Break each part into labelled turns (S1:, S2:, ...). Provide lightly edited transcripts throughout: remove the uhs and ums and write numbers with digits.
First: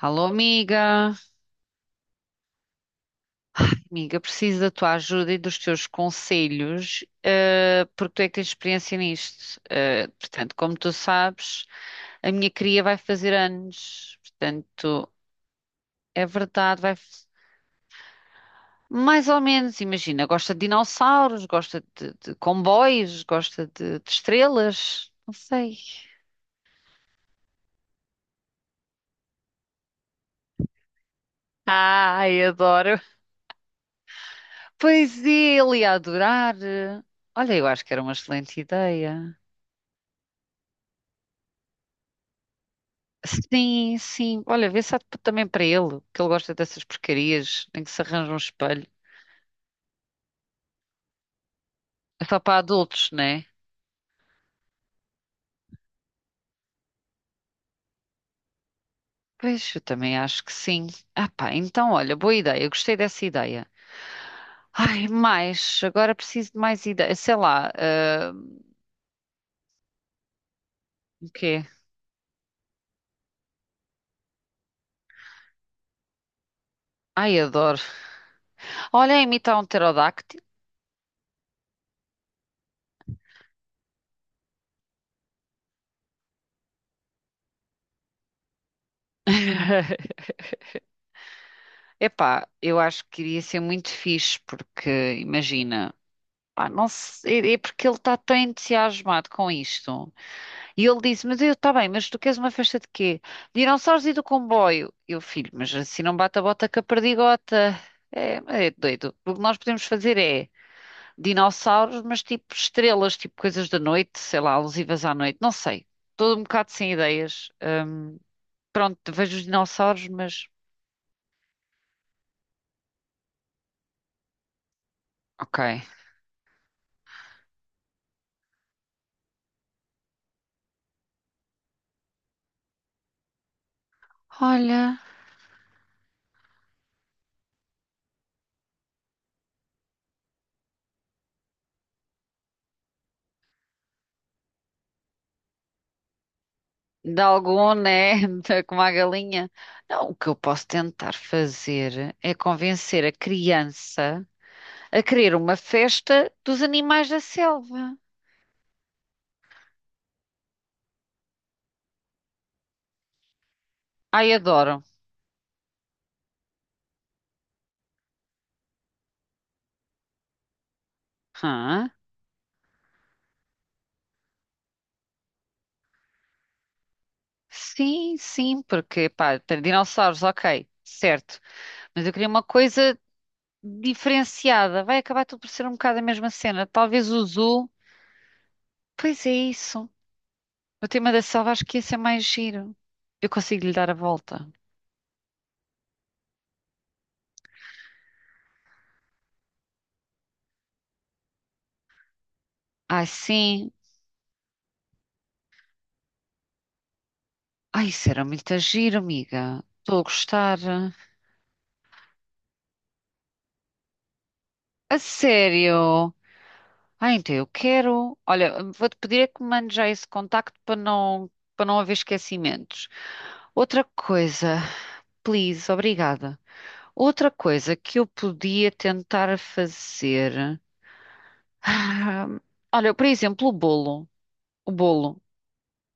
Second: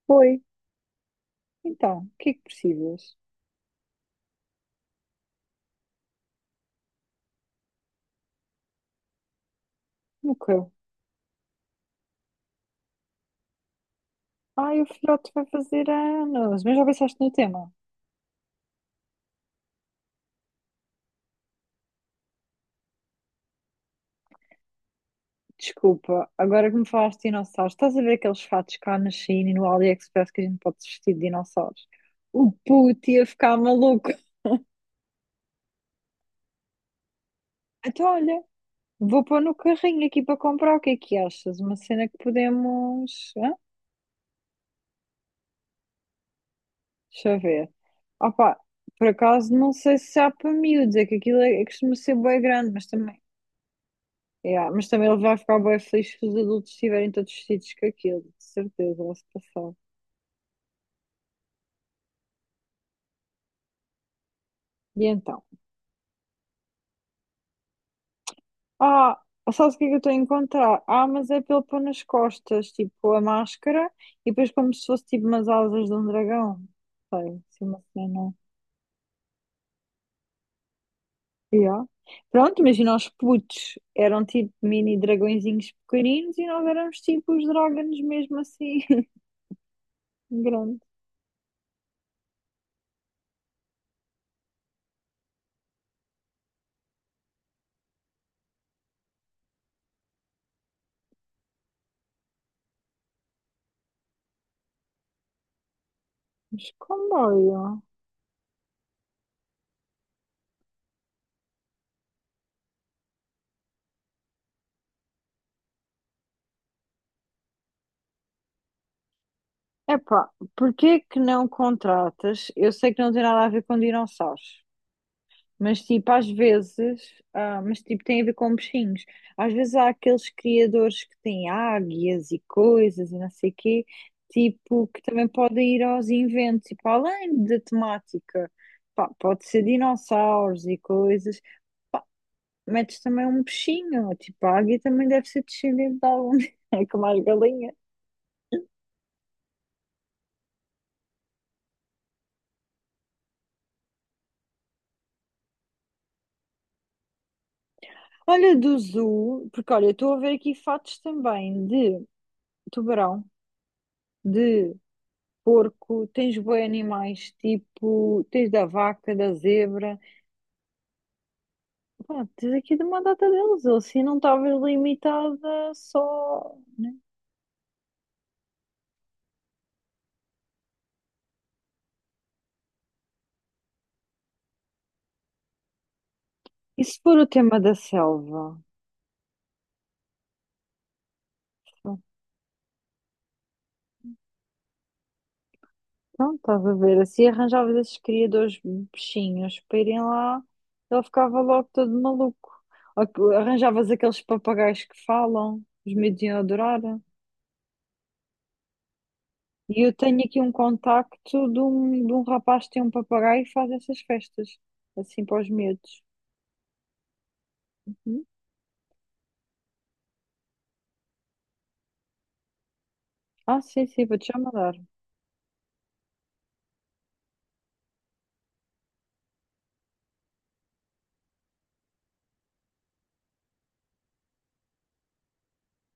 S1: Alô,
S2: Foi.
S1: amiga.
S2: Então, o que é que precisas?
S1: Amiga, preciso da tua ajuda e dos teus conselhos, porque tu é que tens experiência nisto. Portanto,
S2: Nunca.
S1: como tu sabes, a minha cria vai fazer anos.
S2: Ai, o
S1: Portanto,
S2: filhote vai fazer
S1: é
S2: anos. Mas
S1: verdade,
S2: já
S1: vai.
S2: pensaste no tema?
S1: Mais ou menos, imagina, gosta de dinossauros, gosta de comboios, gosta de estrelas, não sei.
S2: Desculpa, agora que me falaste de dinossauros, estás a ver aqueles fatos cá na China e no AliExpress que a gente pode vestir de dinossauros?
S1: Ai,
S2: O
S1: adoro.
S2: puto ia ficar maluco.
S1: Pois é, ele ia adorar. Olha, eu acho que era
S2: Então,
S1: uma
S2: olha,
S1: excelente
S2: vou
S1: ideia.
S2: pôr no carrinho aqui para comprar. O que é que achas? Uma cena que podemos. Hã?
S1: Sim, sim. Olha, vê se há também para ele, que ele gosta dessas
S2: Deixa eu
S1: porcarias,
S2: ver.
S1: tem que se arranja um
S2: Opa,
S1: espelho.
S2: por acaso não sei se há para miúdos, é que aquilo é, costuma ser
S1: É só
S2: bem
S1: para
S2: grande, mas
S1: adultos,
S2: também.
S1: não é?
S2: Yeah, mas também ele vai ficar bem feliz se os adultos estiverem todos vestidos com aquilo, de certeza, vai se
S1: Pois,
S2: passar.
S1: eu também acho que sim. Ah pá, então olha, boa ideia, eu gostei dessa ideia.
S2: E
S1: Ai,
S2: então?
S1: mais, agora preciso de mais ideias. Sei lá,
S2: Ah, Sabes o que é que eu estou a encontrar? Ah,
S1: o
S2: mas é pelo
S1: quê?
S2: pôr nas costas, tipo a máscara, e depois como se fosse tipo umas asas de um dragão.
S1: Ai,
S2: Sei, se
S1: adoro.
S2: uma cena.
S1: Olha, imitar um pterodáctilo.
S2: Yeah. Pronto, imagina os putos eram tipo mini dragõezinhos pequeninos e nós éramos tipo os dragões mesmo assim, grandes.
S1: Epá, eu acho que iria ser muito fixe, porque imagina, pá, não sei, é porque ele está tão entusiasmado com isto. E ele disse: Mas eu, está bem, mas tu queres uma festa de quê? De dinossauros e do comboio. Eu, filho, mas assim não bate a bota
S2: Mas
S1: com a perdigota.
S2: como
S1: É, mas é doido. O que nós podemos fazer é dinossauros, mas tipo estrelas, tipo coisas da noite, sei lá, alusivas à noite, não sei. Estou um bocado sem ideias. Pronto, vejo os dinossauros,
S2: Epá,
S1: mas.
S2: porquê que não contratas? Eu sei que não tem nada a ver com dinossauros,
S1: Ok.
S2: mas tipo, às vezes, mas tipo, tem a ver com bichinhos. Às vezes há aqueles criadores que têm águias e coisas e não sei quê, tipo,
S1: Olha,
S2: que também podem ir aos inventos, tipo, além da temática, pá, pode ser dinossauros e coisas, pá, metes também um bichinho, tipo, a águia também deve ser descendente de algum, é como
S1: de
S2: as galinhas.
S1: algum, né? Como a galinha. Não, o que eu posso tentar fazer é convencer a criança a querer uma festa dos animais da selva.
S2: Olha, do zoo, porque olha, estou a ver aqui fatos também de tubarão,
S1: Ai,
S2: de
S1: adoro.
S2: porco, tens bué animais, tipo, tens da vaca, da zebra,
S1: Hã?
S2: pá, tens aqui de uma data deles, ou assim não estavas limitada só, né?
S1: Sim, sim, porque, pá, tem dinossauros, ok, certo. Mas eu queria uma coisa diferenciada. Vai acabar tudo por ser um bocado a mesma cena.
S2: E se
S1: Talvez
S2: for
S1: o
S2: o tema
S1: zoo.
S2: da selva?
S1: Pois é isso. O tema da selva acho que ia ser mais giro. Eu consigo lhe dar a volta.
S2: Então estás a ver, assim arranjavas esses criadores bichinhos para irem lá, ele ficava logo todo maluco.
S1: Ai,
S2: Ou que
S1: sim.
S2: arranjavas aqueles papagaios que falam, os miúdos iam adorar.
S1: Ai, isso era muito giro, amiga.
S2: E eu
S1: Estou a
S2: tenho aqui um
S1: gostar.
S2: contacto de um rapaz que tem um papagaio e faz essas festas,
S1: A
S2: assim para os miúdos.
S1: sério? Ah, então eu quero.
S2: Hum?
S1: Olha, vou-te pedir é que me mandes já esse contacto para não haver esquecimentos.
S2: Ah,
S1: Outra
S2: sim, sim, vou-te já
S1: coisa,
S2: mandar.
S1: please, obrigada. Outra coisa que eu podia tentar fazer. Ah, Olha, por exemplo, o bolo. O bolo.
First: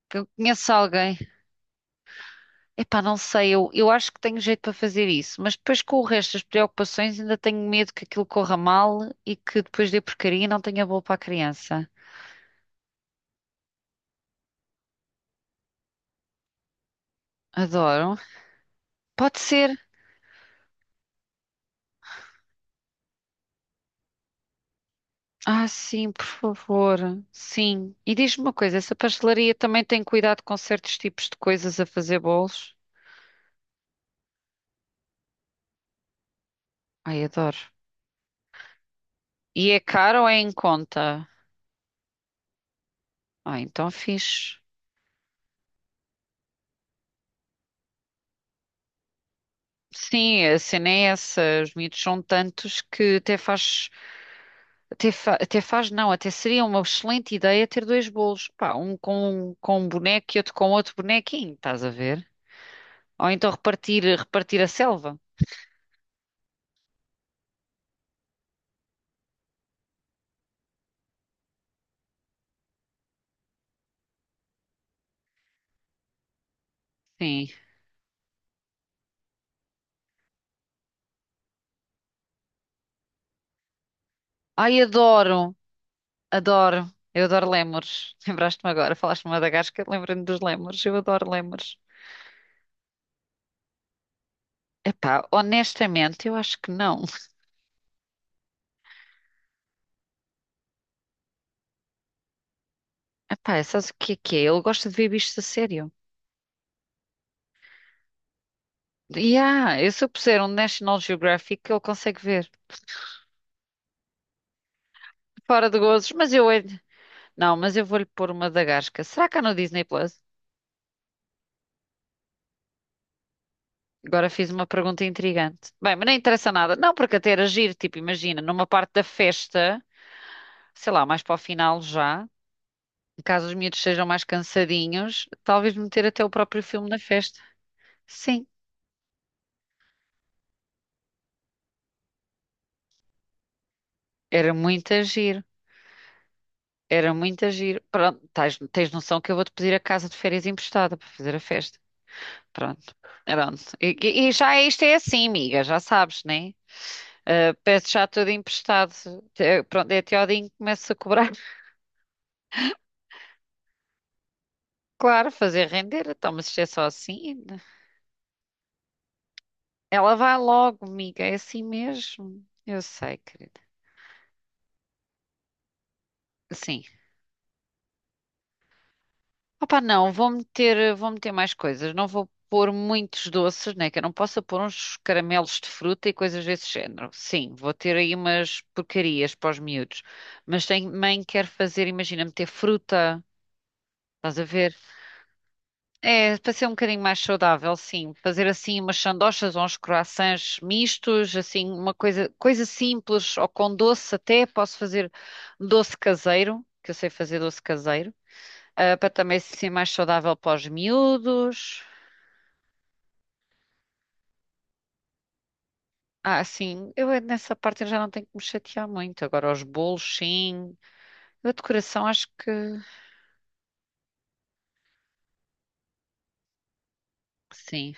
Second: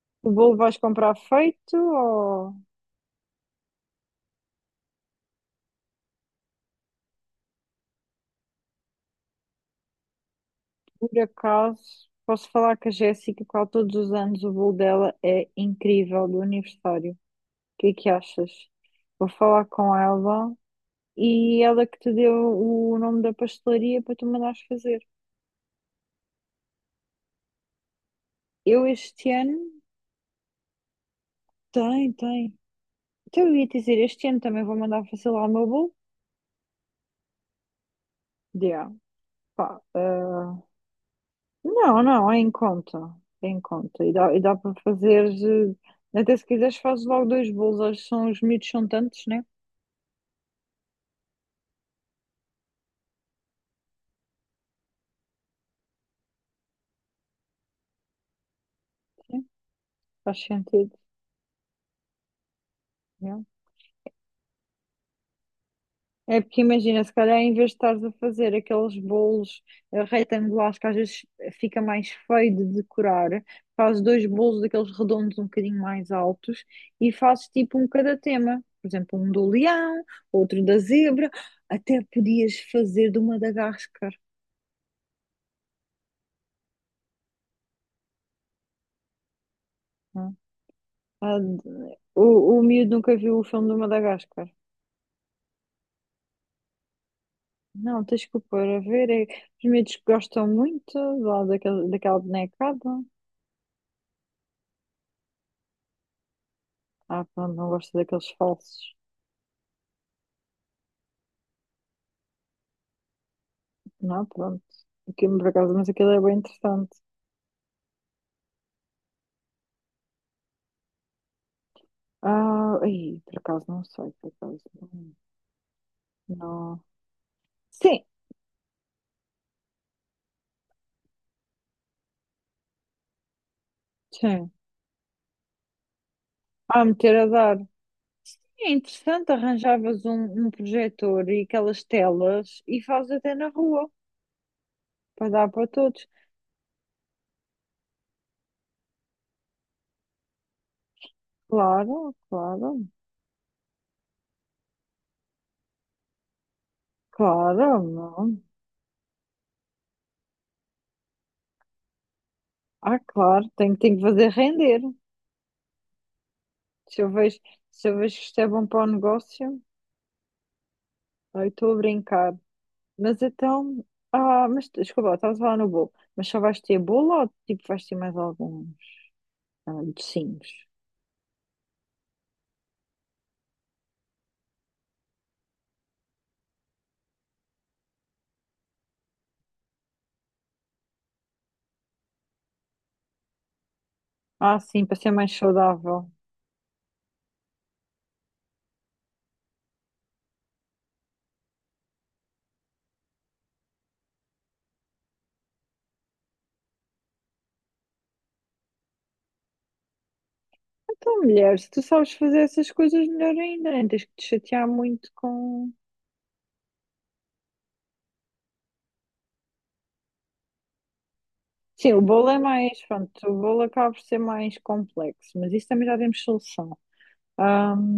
S1: Que eu
S2: O bolo
S1: conheço
S2: vais comprar
S1: alguém.
S2: feito ou
S1: Epá, não sei, eu acho que tenho jeito para fazer isso, mas depois com o resto das preocupações ainda tenho medo que aquilo corra mal e que depois dê porcaria e não tenha bolo para a
S2: por
S1: criança.
S2: acaso? Posso falar que a Jéssica, qual todos os anos o bolo dela é incrível do aniversário. O que é que
S1: Adoro.
S2: achas? Vou
S1: Pode
S2: falar
S1: ser.
S2: com ela e ela que te deu o nome da pastelaria para tu mandares fazer.
S1: Ah, sim, por favor. Sim. E diz-me uma coisa,
S2: Eu
S1: essa
S2: este
S1: pastelaria
S2: ano.
S1: também tem cuidado com certos tipos de coisas a
S2: Tem,
S1: fazer
S2: tem.
S1: bolos?
S2: Então eu ia dizer, este ano também vou mandar fazer lá o meu bolo.
S1: Ai, adoro.
S2: Yeah,
S1: E é
S2: pá,
S1: caro ou é em conta?
S2: não, não, é
S1: Ah,
S2: em
S1: então
S2: conta, e dá
S1: fixe.
S2: para fazer, até se quiseres fazes logo dois bolos, acho que são, os miúdos são tantos, né?
S1: Sim, a cena é essa. Os miúdos são tantos que até faz, até fa- até faz, não, até seria uma excelente ideia ter dois bolos. Pá, um
S2: Sim,
S1: com um boneco
S2: faz
S1: e outro com
S2: sentido,
S1: outro bonequinho, estás a ver? Ou
S2: yeah.
S1: então repartir a selva.
S2: É porque imagina, se calhar em vez de estares a fazer aqueles bolos retangulares que às vezes fica mais feio de decorar, fazes dois bolos daqueles redondos um bocadinho mais altos e
S1: Sim.
S2: fazes tipo um cada tema, por exemplo, um do leão, outro da zebra, até podias fazer de uma Madagascar.
S1: Ai, adoro. Adoro, eu adoro lémures. Lembraste-me agora, falaste de Madagascar, lembrei-me dos lémures, eu adoro
S2: Ah,
S1: lémures.
S2: d- o, o miúdo nunca viu o filme do Madagascar.
S1: Epá, honestamente, eu acho que não.
S2: Não, tens que o pôr a ver. É, os miúdos que gostam muito lá daquele, daquela bonecada.
S1: Epá, sabes o que é que é? Ele gosta de ver bichos a sério.
S2: Ah, pronto, não gosto daqueles falsos.
S1: E ah, eu se eu puser um National Geographic, ele consegue ver.
S2: Não, pronto. Aquilo, por
S1: Fora
S2: acaso,
S1: de
S2: mas aquilo
S1: gozos,
S2: é
S1: mas
S2: bem
S1: eu... é-
S2: interessante.
S1: Não, mas eu vou-lhe pôr uma Madagascar. Será que há no Disney Plus?
S2: Ah, ai, por acaso não sei, por
S1: Agora fiz
S2: acaso
S1: uma pergunta
S2: não.
S1: intrigante. Bem, mas não interessa nada.
S2: Não.
S1: Não, porque até era giro, tipo,
S2: Sim,
S1: imagina, numa parte da festa, sei lá, mais para o final já. Caso os miúdos sejam mais
S2: sim.
S1: cansadinhos, talvez meter até o próprio
S2: Ah,
S1: filme na
S2: meter a
S1: festa.
S2: dar.
S1: Sim,
S2: É interessante, arranjavas um projetor e aquelas telas e fazes até na rua,
S1: era muito
S2: para
S1: agir.
S2: dar para todos.
S1: Era muito agir. Pronto, tens noção que eu vou-te pedir a casa de férias emprestada para fazer a festa.
S2: Claro, claro.
S1: Pronto, pronto. Isto é assim, amiga, já sabes, né? É?
S2: Claro,
S1: Peço já tudo
S2: não.
S1: emprestado. Pronto, é até ao dia em que começo a cobrar.
S2: Ah, claro, tenho, tenho que fazer render.
S1: Claro, fazer render. Então, mas isto é só
S2: Se eu vejo,
S1: assim.
S2: se eu vejo que isto é bom para o negócio,
S1: Ela vai logo, amiga, é
S2: eu
S1: assim
S2: estou a brincar.
S1: mesmo. Eu sei,
S2: Mas
S1: querida.
S2: então, mas desculpa, lá, estavas a falar no bolo. Mas só vais ter
S1: Sim.
S2: bolo ou tipo vais ter mais alguns
S1: Opa, não,
S2: docinhos?
S1: vou meter mais coisas. Não vou pôr muitos doces, né? Que eu não possa pôr uns caramelos de fruta e coisas desse género. Sim, vou ter aí umas porcarias para os miúdos. Mas também quero fazer, imagina, meter fruta, estás a
S2: Ah,
S1: ver?
S2: sim, para ser mais saudável.
S1: É, para ser um bocadinho mais saudável, sim. Fazer assim umas sandochas ou uns croissants mistos, assim, uma coisa simples ou com doce até. Posso fazer doce caseiro, que eu sei fazer doce caseiro para também ser mais saudável para os
S2: Então, mulher, se tu
S1: miúdos.
S2: sabes fazer essas coisas melhor ainda, nem tens que te chatear muito com.
S1: Ah, sim, eu nessa parte eu já não tenho que me chatear muito. Agora, os bolos, sim. A
S2: Sim, o
S1: decoração, acho
S2: bolo é
S1: que
S2: mais, pronto, o bolo acaba por ser mais complexo, mas isso também já temos solução.
S1: sim,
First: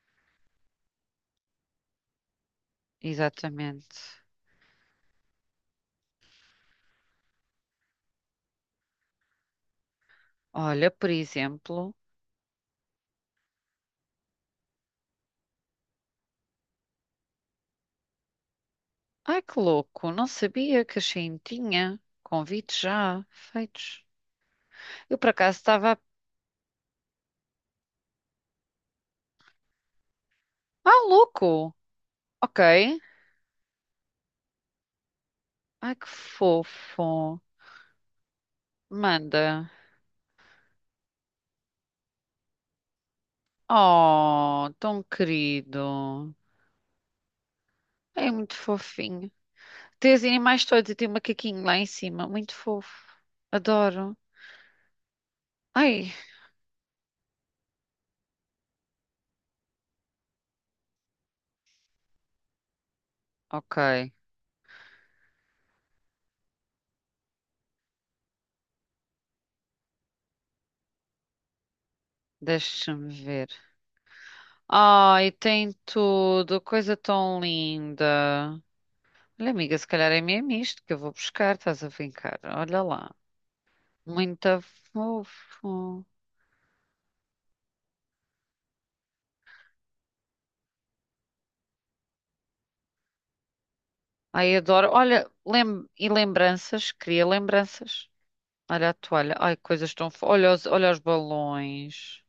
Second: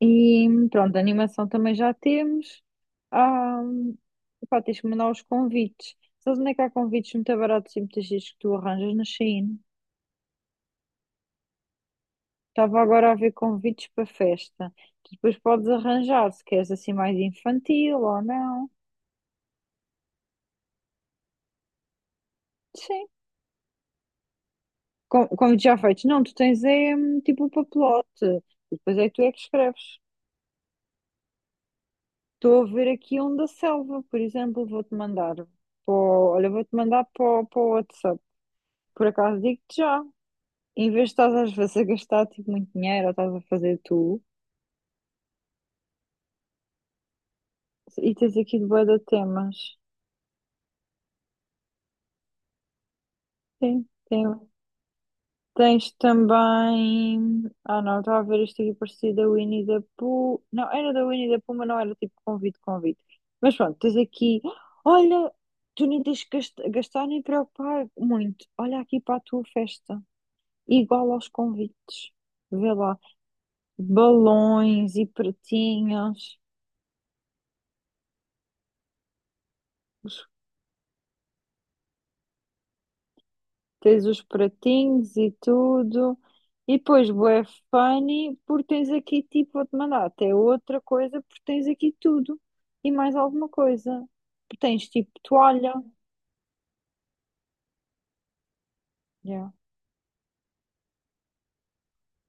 S2: E pronto, a animação também já temos. Ah,
S1: exatamente.
S2: Pá, tens que mandar os convites. Sabes onde é que há convites muito baratos e muitas vezes que tu arranjas na Shein?
S1: Olha, por exemplo,
S2: Estava agora a ver convites para festa. Tu depois podes arranjar se queres assim mais infantil ou não.
S1: ai que louco, não sabia que a Shein tinha convites
S2: Sim,
S1: já feitos. Eu por acaso
S2: Convites já
S1: estava.
S2: feitos. Não, tu tens é tipo o papelote. E depois é que tu é que escreves.
S1: Ah, louco! Ok.
S2: Estou a ver aqui um da Selva, por exemplo, vou-te mandar. Para
S1: Ai que
S2: olha, vou-te mandar para
S1: fofo.
S2: o WhatsApp. Por acaso
S1: Manda.
S2: digo-te já. Em vez de estás às vezes a gastar tipo, muito dinheiro ou estás a fazer tu,
S1: Oh, tão querido.
S2: e
S1: É
S2: tens
S1: muito
S2: aqui de bué de
S1: fofinho.
S2: temas.
S1: Tem os animais todos e tem um macaquinho lá em cima. Muito fofo.
S2: Sim,
S1: Adoro.
S2: tem. Tens
S1: Ai,
S2: também. Ah, não, estava a ver isto aqui parecido da Winnie the Pooh. Não, era da Winnie the Pooh, mas não era tipo convite, convite. Mas pronto, tens
S1: ok.
S2: aqui. Olha, tu nem tens que gastar nem preocupar muito. Olha aqui para a tua festa. Igual aos convites. Vê lá.
S1: Deixa-me ver.
S2: Balões e
S1: Ai, tem
S2: pratinhas.
S1: tudo. Coisa tão linda. Olha, amiga, se calhar é mesmo isto que eu vou buscar. Estás a brincar. Olha lá.
S2: Tens os
S1: Muito
S2: pratinhos e
S1: fofo.
S2: tudo. E depois, bué funny, porque tens aqui, tipo, vou-te mandar até outra coisa, porque tens aqui tudo e mais alguma coisa.
S1: Ai, adoro.
S2: Tens, tipo,
S1: Olha,
S2: toalha,
S1: lembranças. Cria lembranças. Olha a toalha.
S2: yeah,
S1: Ai, coisas tão fofas. Olha os balões.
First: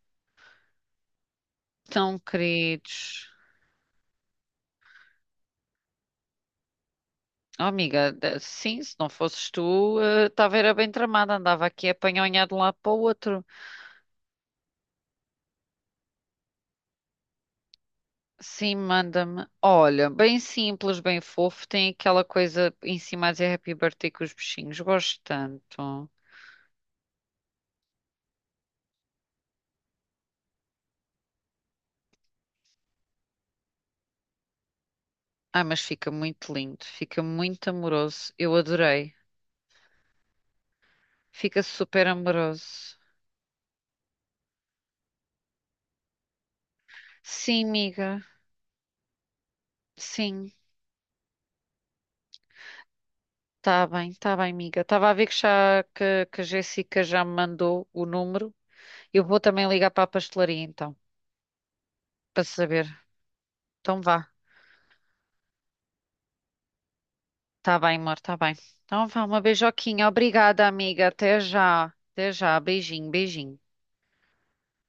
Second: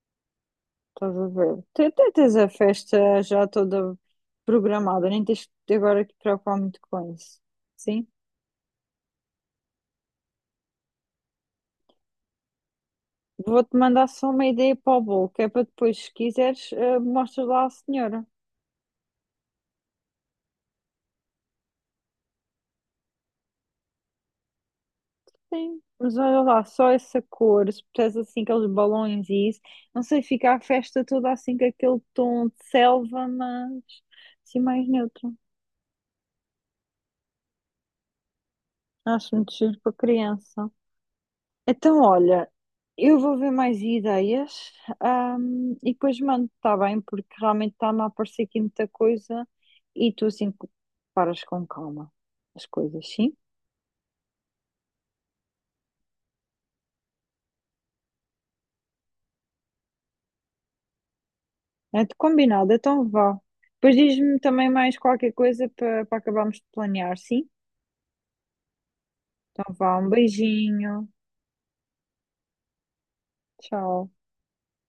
S2: estás a ver. Até
S1: Tão
S2: tens a festa
S1: queridos.
S2: já toda programada, nem tens de agora que te preocupar muito com isso.
S1: Oh,
S2: Sim?
S1: amiga, sim, se não fosses tu, estava era bem tramada, andava aqui a apanhonhar de um lado para o outro.
S2: Vou-te mandar só uma ideia para o bolo, que é para depois, se quiseres, mostras lá à senhora.
S1: Sim, manda-me. Olha, bem simples, bem fofo, tem aquela coisa em cima a dizer Happy Birthday com os bichinhos, gosto
S2: Sim,
S1: tanto.
S2: mas olha lá, só essa cor, se puseres assim aqueles balões e isso, não sei, fica a festa toda assim com aquele tom de selva, mas assim mais neutro.
S1: Ah, mas fica muito lindo, fica muito amoroso, eu adorei.
S2: Acho muito giro para criança.
S1: Fica
S2: Então,
S1: super
S2: olha,
S1: amoroso.
S2: eu vou ver mais ideias, e depois mando, está bem? Porque
S1: Sim,
S2: realmente está-me a
S1: amiga,
S2: aparecer aqui muita coisa e tu
S1: sim,
S2: assim paras com calma as coisas, sim?
S1: tá bem, amiga. Estava a ver que a Jéssica já me mandou o número. Eu vou também ligar para a pastelaria então,
S2: É de
S1: para
S2: combinado,
S1: saber.
S2: então vá. Depois
S1: Então vá.
S2: diz-me também mais qualquer coisa para acabarmos de planear, sim?
S1: Tá bem, amor, tá bem. Então vá, uma
S2: Então, vá,
S1: beijoquinha.
S2: um
S1: Obrigada, amiga.
S2: beijinho.
S1: Até já. Até já. Beijinho, beijinho.
S2: Tchau.